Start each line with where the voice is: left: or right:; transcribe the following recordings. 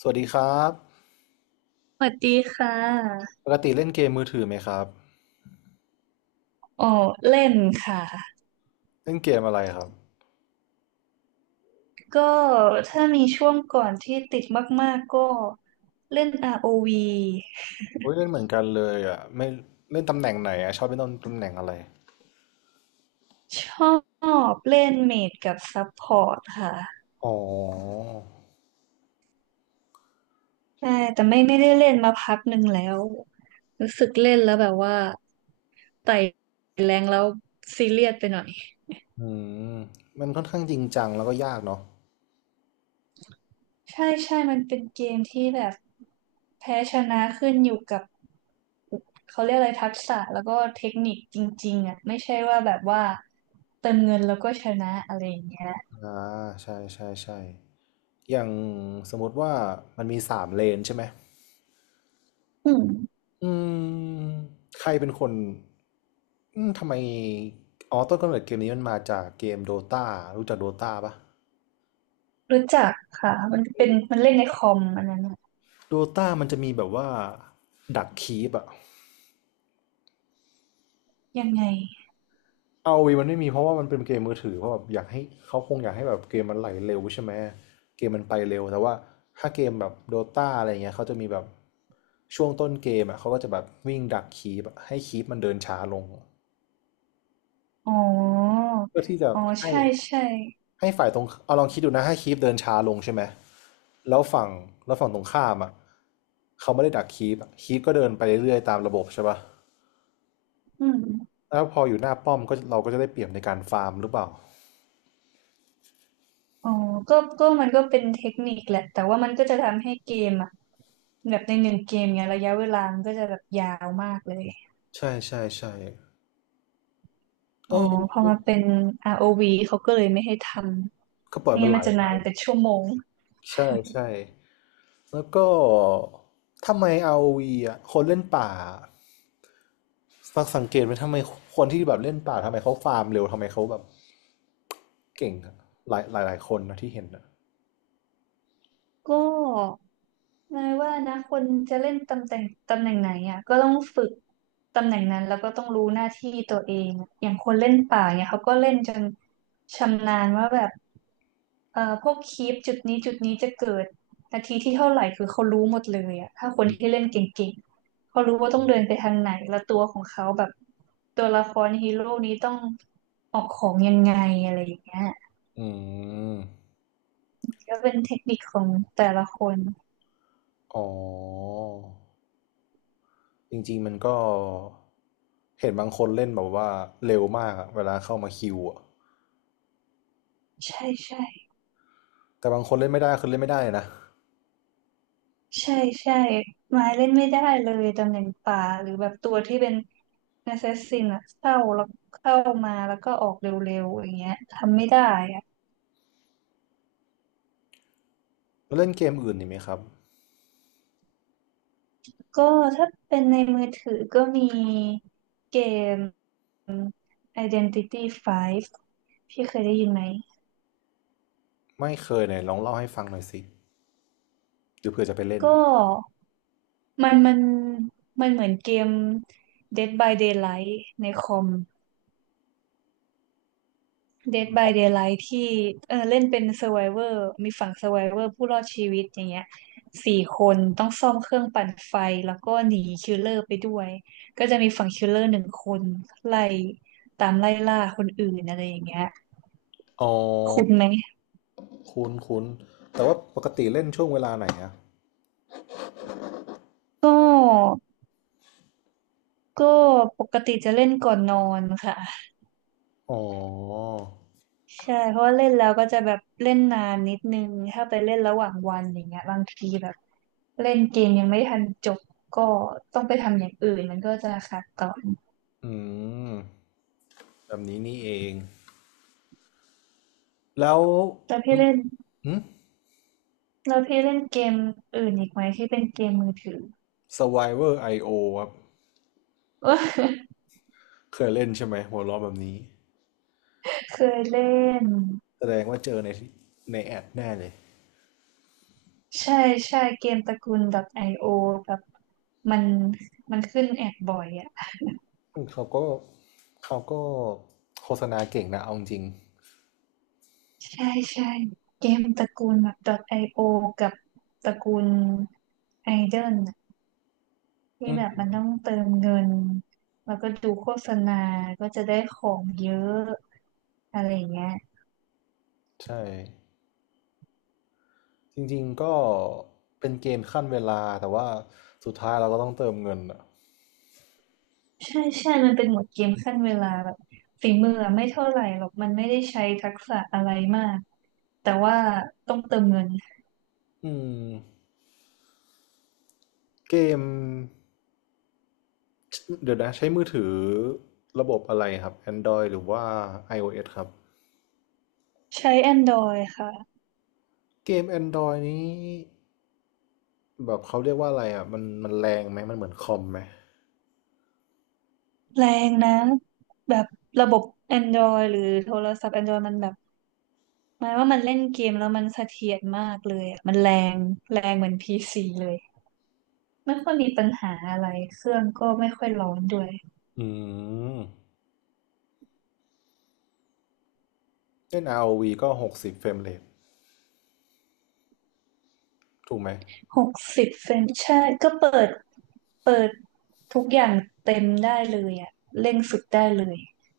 left: สวัสดีครับ
right: สวัสดีค่ะ
left: ปกติเล่นเกมมือถือไหมครับ
right: อ๋อเล่นค่ะ
left: เล่นเกมอะไรครับ
right: ก็ถ้ามีช่วงก่อนที่ติดมากๆก็เล่น ROV
left: โอ้ยเล่นเหมือนกันเลยอ่ะไม่เล่นตำแหน่งไหนอ่ะชอบเล่นตำแหน่งอะไร
right: ชอบเล่นเมจกับซัพพอร์ตค่ะ
left: อ๋อ
right: ใช่แต่ไม่ได้เล่นมาพักหนึ่งแล้วรู้สึกเล่นแล้วแบบว่าไต่แรงแล้วซีเรียสไปหน่อย
left: อืมมันค่อนข้างจริงจังแล้วก็ยากเนาะ
right: ใช่ใช่มันเป็นเกมที่แบบแพ้ชนะขึ้นอยู่กับ เขาเรียกอะไรทักษะแล้วก็เทคนิคจริงๆอ่ะไม่ใช่ว่าแบบว่าเติมเงินแล้วก็ชนะอะไรอย่างเงี้ย
left: อ่าใช่ใช่ใช่อย่างสมมติว่ามันมีสามเลนใช่ไหม
right: อืม
left: อืมใครเป็นคนอืมทำไมอ๋อต้นกำเนิดเกมนี้มันมาจากเกมโดตารู้จักโดตาปะ
right: รู้จักค่ะมันเล่นในคอมอันนั้นอะ
left: โดตามันจะมีแบบว่าดักคีปอะ
right: ยังไง
left: เอาวีมันไม่มีเพราะว่ามันเป็นเกมมือถือเพราะแบบอยากให้เขาคงอยากให้แบบเกมมันไหลเร็วใช่ไหมเกมมันไปเร็วแต่ว่าถ้าเกมแบบโดตาอะไรเงี้ยเขาจะมีแบบช่วงต้นเกมอ่ะเขาก็จะแบบวิ่งดักคีบให้คีบมันเดินช้าลง
right: อ๋อ
left: เพื่อที่จะ
right: อ๋อ
left: ให้
right: ใช่ใช่
left: ให้ฝ่ายตรงเอาลองคิดดูนะให้คีบเดินช้าลงใช่ไหมแล้วฝั่งแล้วฝั่งตรงข้ามอ่ะเขาไม่ได้ดักคีบคีบก็เดินไปเรื่อยๆตามระบบใช่ปะ
right: อืม
left: แล้วพออยู่หน้าป้อมก็เราก็จะได้เปรียบในการฟาร์มหรือเปล่า
right: อ๋อก็ก็มันก็เป็นเทคนิคแหละแต่ว่ามันก็จะทำให้เกมอ่ะแบบในหนึ่งเกมเนี้ยระยะเวลามันก็จะแบบยาวมากเลย
left: ใช่ใช่ใช่
right: อ๋อ
left: เออ
right: พอมาเป็น ROV เขาก็เลยไม่ให้ท
left: ก็ป
right: ำ
left: ล่อย
right: ไม่
left: มัน
right: งั้น
left: ไหล
right: มันจะ
left: ไป
right: นานเป็นชั่วโมง
left: ใช่ใช่แล้วก็ ทำไม ROV อวีอ่ะคนเล่นป่าสังเกตไหมทำไมคนที่แบบเล่นป่าทำไมเขาฟาร์มเร็วทำไมเขาแบบเก่งอะหลายคนนะที่เห็นอะ
right: ก็ เนายว่านะคนจะเล่นตำแหน่งไหนอ่ะก็ต้องฝึกตำแหน่งนั้นแล้วก็ต้องรู้หน้าที่ตัวเองอะอย่างคนเล่นป่าเนี่ยเขาก็เล่นจนชำนาญว่าแบบพวกคีปจุดนี้จะเกิดนาทีที่เท่าไหร่คือเขารู้หมดเลยอ่ะถ้าคนที่เล่นเก่งๆเขารู้ว่าต้องเดินไปทางไหนแล้วตัวของเขาแบบตัวละครฮีโร่นี้ต้องออกของยังไงอะไรอย่างเงี้ย
left: อืม
right: ก็เป็นเทคนิคของแต่ละคน
left: อ๋อจริงๆมันก็เห็นบางคนเล่นแบบว่าเร็วมากอะเวลาเข้ามาคิวอะ
right: ใช่ใช่
left: แต่บางคนเล่นไม่ได้คือเล่นไม่ได้นะ
right: ใช่ใช่ไม้เล่นไม่ได้เลยตำแหน่งป่าหรือแบบตัวที่เป็นแอสซซินอะเข้าแล้วเข้ามาแล้วก็ออกเร็วๆอย่างเงี้ยทำไม่ได้อะ
left: แล้วเล่นเกมอื่นนี่ไหมครับ
right: ก็ถ้าเป็นในมือถือก็มีเกม Identity 5พี่เคยได้ยินไหม
left: ไม่เคยไหนลองเล่าให้ฟังหน่อยสิหรือเผื่อจะไปเล่น
right: ก็มันมันมันเหมือนเกม Dead by Daylight ในคอม Dead by Daylight ที่เออเล่นเป็น Survivor มีฝั่ง Survivor ผู้รอดชีวิตอย่างเงี้ยสี่คนต้องซ่อมเครื่องปั่นไฟแล้วก็หนีคิลเลอร์ไปด้วยก็จะมีฝั่งคิลเลอร์หนึ่งคนไล่ตามไล่ล่าคนอื่นอะไรอย่างเงี้ย
left: อ๋อ
right: คุณไหม
left: คุ้นคุ้นแต่ว่าปกติเล่นช่วงเวลาไหนอะ
right: ก็ก็ปกติจะเล่นก่อนนอนค่ะ
left: อ๋อ
right: ใช่เพราะว่าเล่นแล้วก็จะแบบเล่นนานนิดนึงถ้าไปเล่นระหว่างวันอย่างเงี้ยบางทีแบบเล่นเกมยังไม่ทันจบก็ต้องไปทำอย่างอื่นมันก็จะขาดต่อ
left: อืมแบบนี้นี่เองแล้ว
right: แล้วพี่เล่น
left: หึ
right: แล้วพี่เล่นเกมอื่นอีกไหมที่เป็นเกมมือถือ
left: Survivor IO ครับ เคยเล่นใช่ไหมหัวล้อแบบนี้
right: เคยเล่น
left: แสดงว่าเจอในแอดแน่เลย
right: ใช่ใช่เกมตระกูล .io แบบมันมันขึ้นแอดบ่อยอ่ะ
left: อืมเขาก็โฆษณาเก่งนะเอาจริง
right: ใช่ใช่เกมตระกูลแบบ .io กับตระกูล Idol น่ะที่แบบมันต้องเติมเงินแล้วก็ดูโฆษณาก็จะได้ของเยอะอะไรอย่างเงี้ย
left: ใช่จริงๆก็เป็นเกมขั้นเวลาแต่ว่าสุดท้ายเราก็ต้องเติมเงินอะ
right: ใช่ใช่ มันเป็นหมวดเกมขั้นเวลาแบบฝีมืออะไม่เท่าไหร่หรอก มันไม่ได้ใช้ทักษะอะไรมากแต่ว่าต้องเติมเงิน
left: อืมเกม เดี๋ยวนะใช้มือถือระบบอะไรครับ Android หรือว่า iOS ครับ
right: ใช้ Android ค่ะ
left: เกม Android นี้แบบเขาเรียกว่าอะไรอ่ะมันแรงไหมมันเหมือนคอมไหม
right: แรงนะแบบระบบ Android หรือโทรศัพท์ Android มันแบบหมายว่ามันเล่นเกมแล้วมันเสถียรมากเลยอะมันแรงแรงเหมือน PC เลยไม่ค่อยมีปัญหาอะไรเครื่องก็ไม่ค่อยร้อนด้วย
left: อืมเล่น ROV ก็60เฟรมเรทถูกไหม
right: 60 เฟรมใช่ก็เปิด เปิดทุกอย่างเต็มได้เลยอ่ะเร่งสุดได้เลย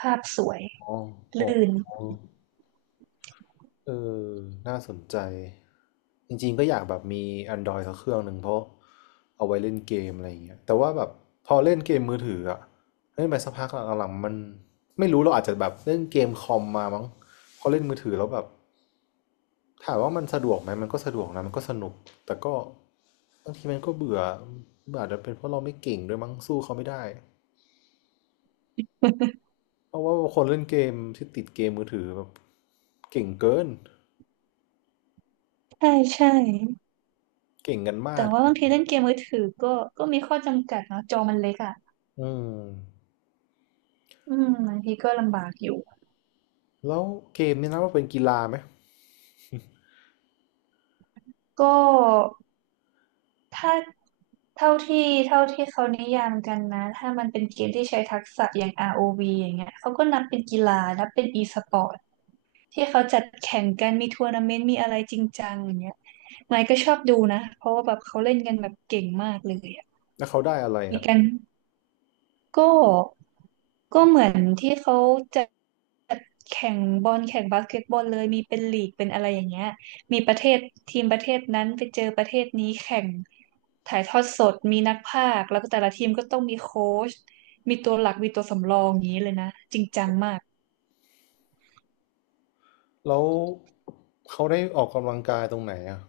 right: ภาพสวย
left: อ๋ออ๋
right: ลื่น
left: อ เออน่าสนใจจริงๆก็อยากแบบมี Android สักเครื่องหนึ่งเพราะเอาไว้เล่นเกมอะไรอย่างเงี้ยแต่ว่าแบบพอเล่นเกมมือถืออะเล่นไปสักพักหลังๆมันไม่รู้เราอาจจะแบบเล่นเกมคอมมามั้งพอเล่นมือถือแล้วแบบถามว่ามันสะดวกไหมมันก็สะดวกนะมันก็สนุกแต่ก็บางทีมันก็เบื่ออาจจะเป็นเพราะเราไม่เก่งด้วยมั้งสู้เขาไม่ได้ เพราะว่าคนเล่นเกมที่ติดเกมมือถือแบบเก่งเกิน
right: ใช่ใช่
left: เก่งกัน
right: แต่
left: มาก
right: ว่าบางทีเล่นเกมมือถือก็มีข้อจำกัดเนาะจอมันเล็กอ่ะ
left: อืม
right: อืมบางทีก็ลำบากอยู่
left: แล้วเกมนี่นะว่าเป็นกีฬาไหม
right: ก็ถ้าเท่าที่เท่าที่เขานิยามกันนะถ้ามันเป็นเกมที่ใช้ทักษะอย่าง ROV อวีอย่างเงี้ยเขาก็นับเป็นกีฬานับเป็น e-sport ที่เขาจัดแข่งกันมีทัวร์นาเมนต์มีอะไรจริงจังอย่างเงี้ยไมค์ก็ชอบดูนะเพราะว่าแบบเขาเล่นกันแบบเก่งมากเลยอะ
left: แล้วเขาได้อะไร
right: มี
left: อ่ะ
right: กันก็ก็เหมือนที่เขาจัดแข่งบอลแข่งบาสเกตบอลเลยมีเป็นลีกเป็นอะไรอย่างเงี้ยมีประเทศทีมประเทศนั้นไปเจอประเทศนี้แข่งถ่ายทอดสดมีนักพากย์แล้วก็แต่ละทีมก็ต้องมีโค้ชมีตัวหลักมีตัวสำรองอย่างนี้เลยนะจริงจังมาก
left: แล้วเขาได้ออกกำลังกายตรงไหนอ่ะ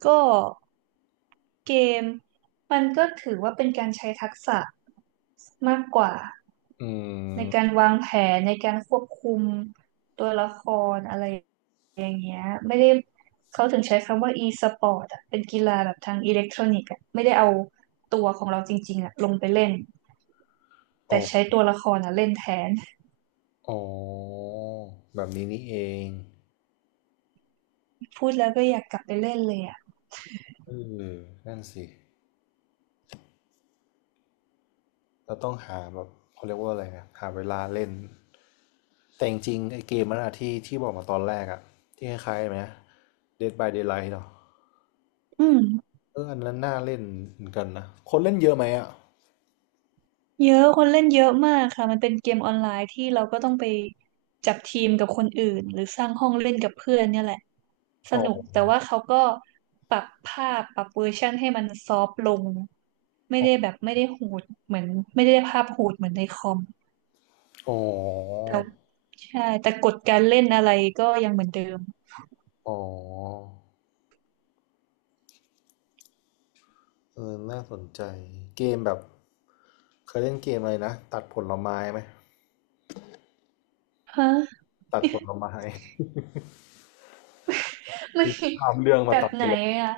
right: ก็ เกมมันก็ถือว่าเป็นการใช้ทักษะมากกว่า
left: อื
right: ใน
left: ม
right: การวางแผนในการควบคุมตัวละครอะไรอย่างเงี้ยไม่ได้เขาถึงใช้คำว่า e-sport อ่ะเป็นกีฬาแบบทางอิเล็กทรอนิกส์อ่ะไม่ได้เอาตัวของเราจริงๆอ่ะลงไปเล่น
left: อ
right: แต่
left: อก
right: ใช้ตัวละครอ่ะเล่นแทน
left: อ๋อแบบนี้นี่เอง
right: พูดแล้วก็อยากกลับไปเล่นเลยอ่ะ
left: เออนั่นสิเราต้องหาแบบเขาเรียกว่าอะไรนะหาเวลาเล่น แต่จริงๆไอเกมนันอะที่บอกมาตอนแรกอะที่คล้ายๆไหม Dead by Daylight เนาะ
right: อืม
left: เอออันนั้นน่าเล่นเหมือนกันนะ คนเล่นเยอะไหมอะ
right: เยอะคนเล่นเยอะมากค่ะมันเป็นเกมออนไลน์ที่เราก็ต้องไปจับทีมกับคนอื่นหรือสร้างห้องเล่นกับเพื่อนเนี่ยแหละ ส
left: อ๋อ
right: นุกแต่ว่าเขาก็ปรับภาพปรับเวอร์ชันให้มันซอฟต์ลงไม่
left: อ๋
right: ได้แบบไม่ได้โหดเหมือนไม่ได้ภาพโหดเหมือนในคอม
left: อ
right: แต่ใช่แต่กฎการเล่นอะไรก็ยังเหมือนเดิม
left: อ๋อ เออน่าสนใจ เกมแบบเคยเล่นเกมอะไรนะตัดผลไม้ไหม
right: ฮะ
left: ตัดผลไม้
right: มัน
left: ข้ามเรื่องมา
right: แบบ
left: ตัดผ
right: ไหน
left: ลไม้
right: อ่ะ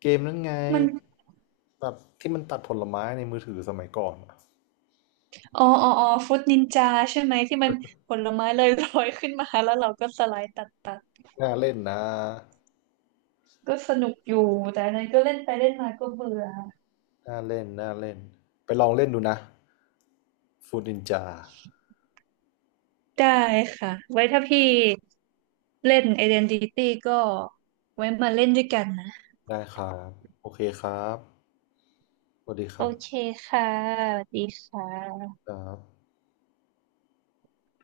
left: เกมนั้นไง
right: มัน
left: แบบที่มันตัดผลไม้ในมือถือสมัยก่อนอะ
right: อ๋อฟุตนินจาใช่ไหมที่มันผลไม้ลอยๆขึ้นมาแล้วเราก็สไลด์ตัดตัด
left: น่าเล่นนะ
right: ก็สนุกอยู่แต่อันนั้นก็เล่นไปเล่นมาก็เบื่อ
left: น่าเล่นน่าเล่นไปลองเล่นดูนะฟูดนินจา
right: ได้ค่ะไว้ถ้าพี่ เล่น Identity ก็ไว้มาเล่นด้วยกันนะ
left: ได้ครับโอเคครับสวัสดีค
right: โอ
left: รับ
right: เคค่ะสวัสดีค่ะ
left: ครับ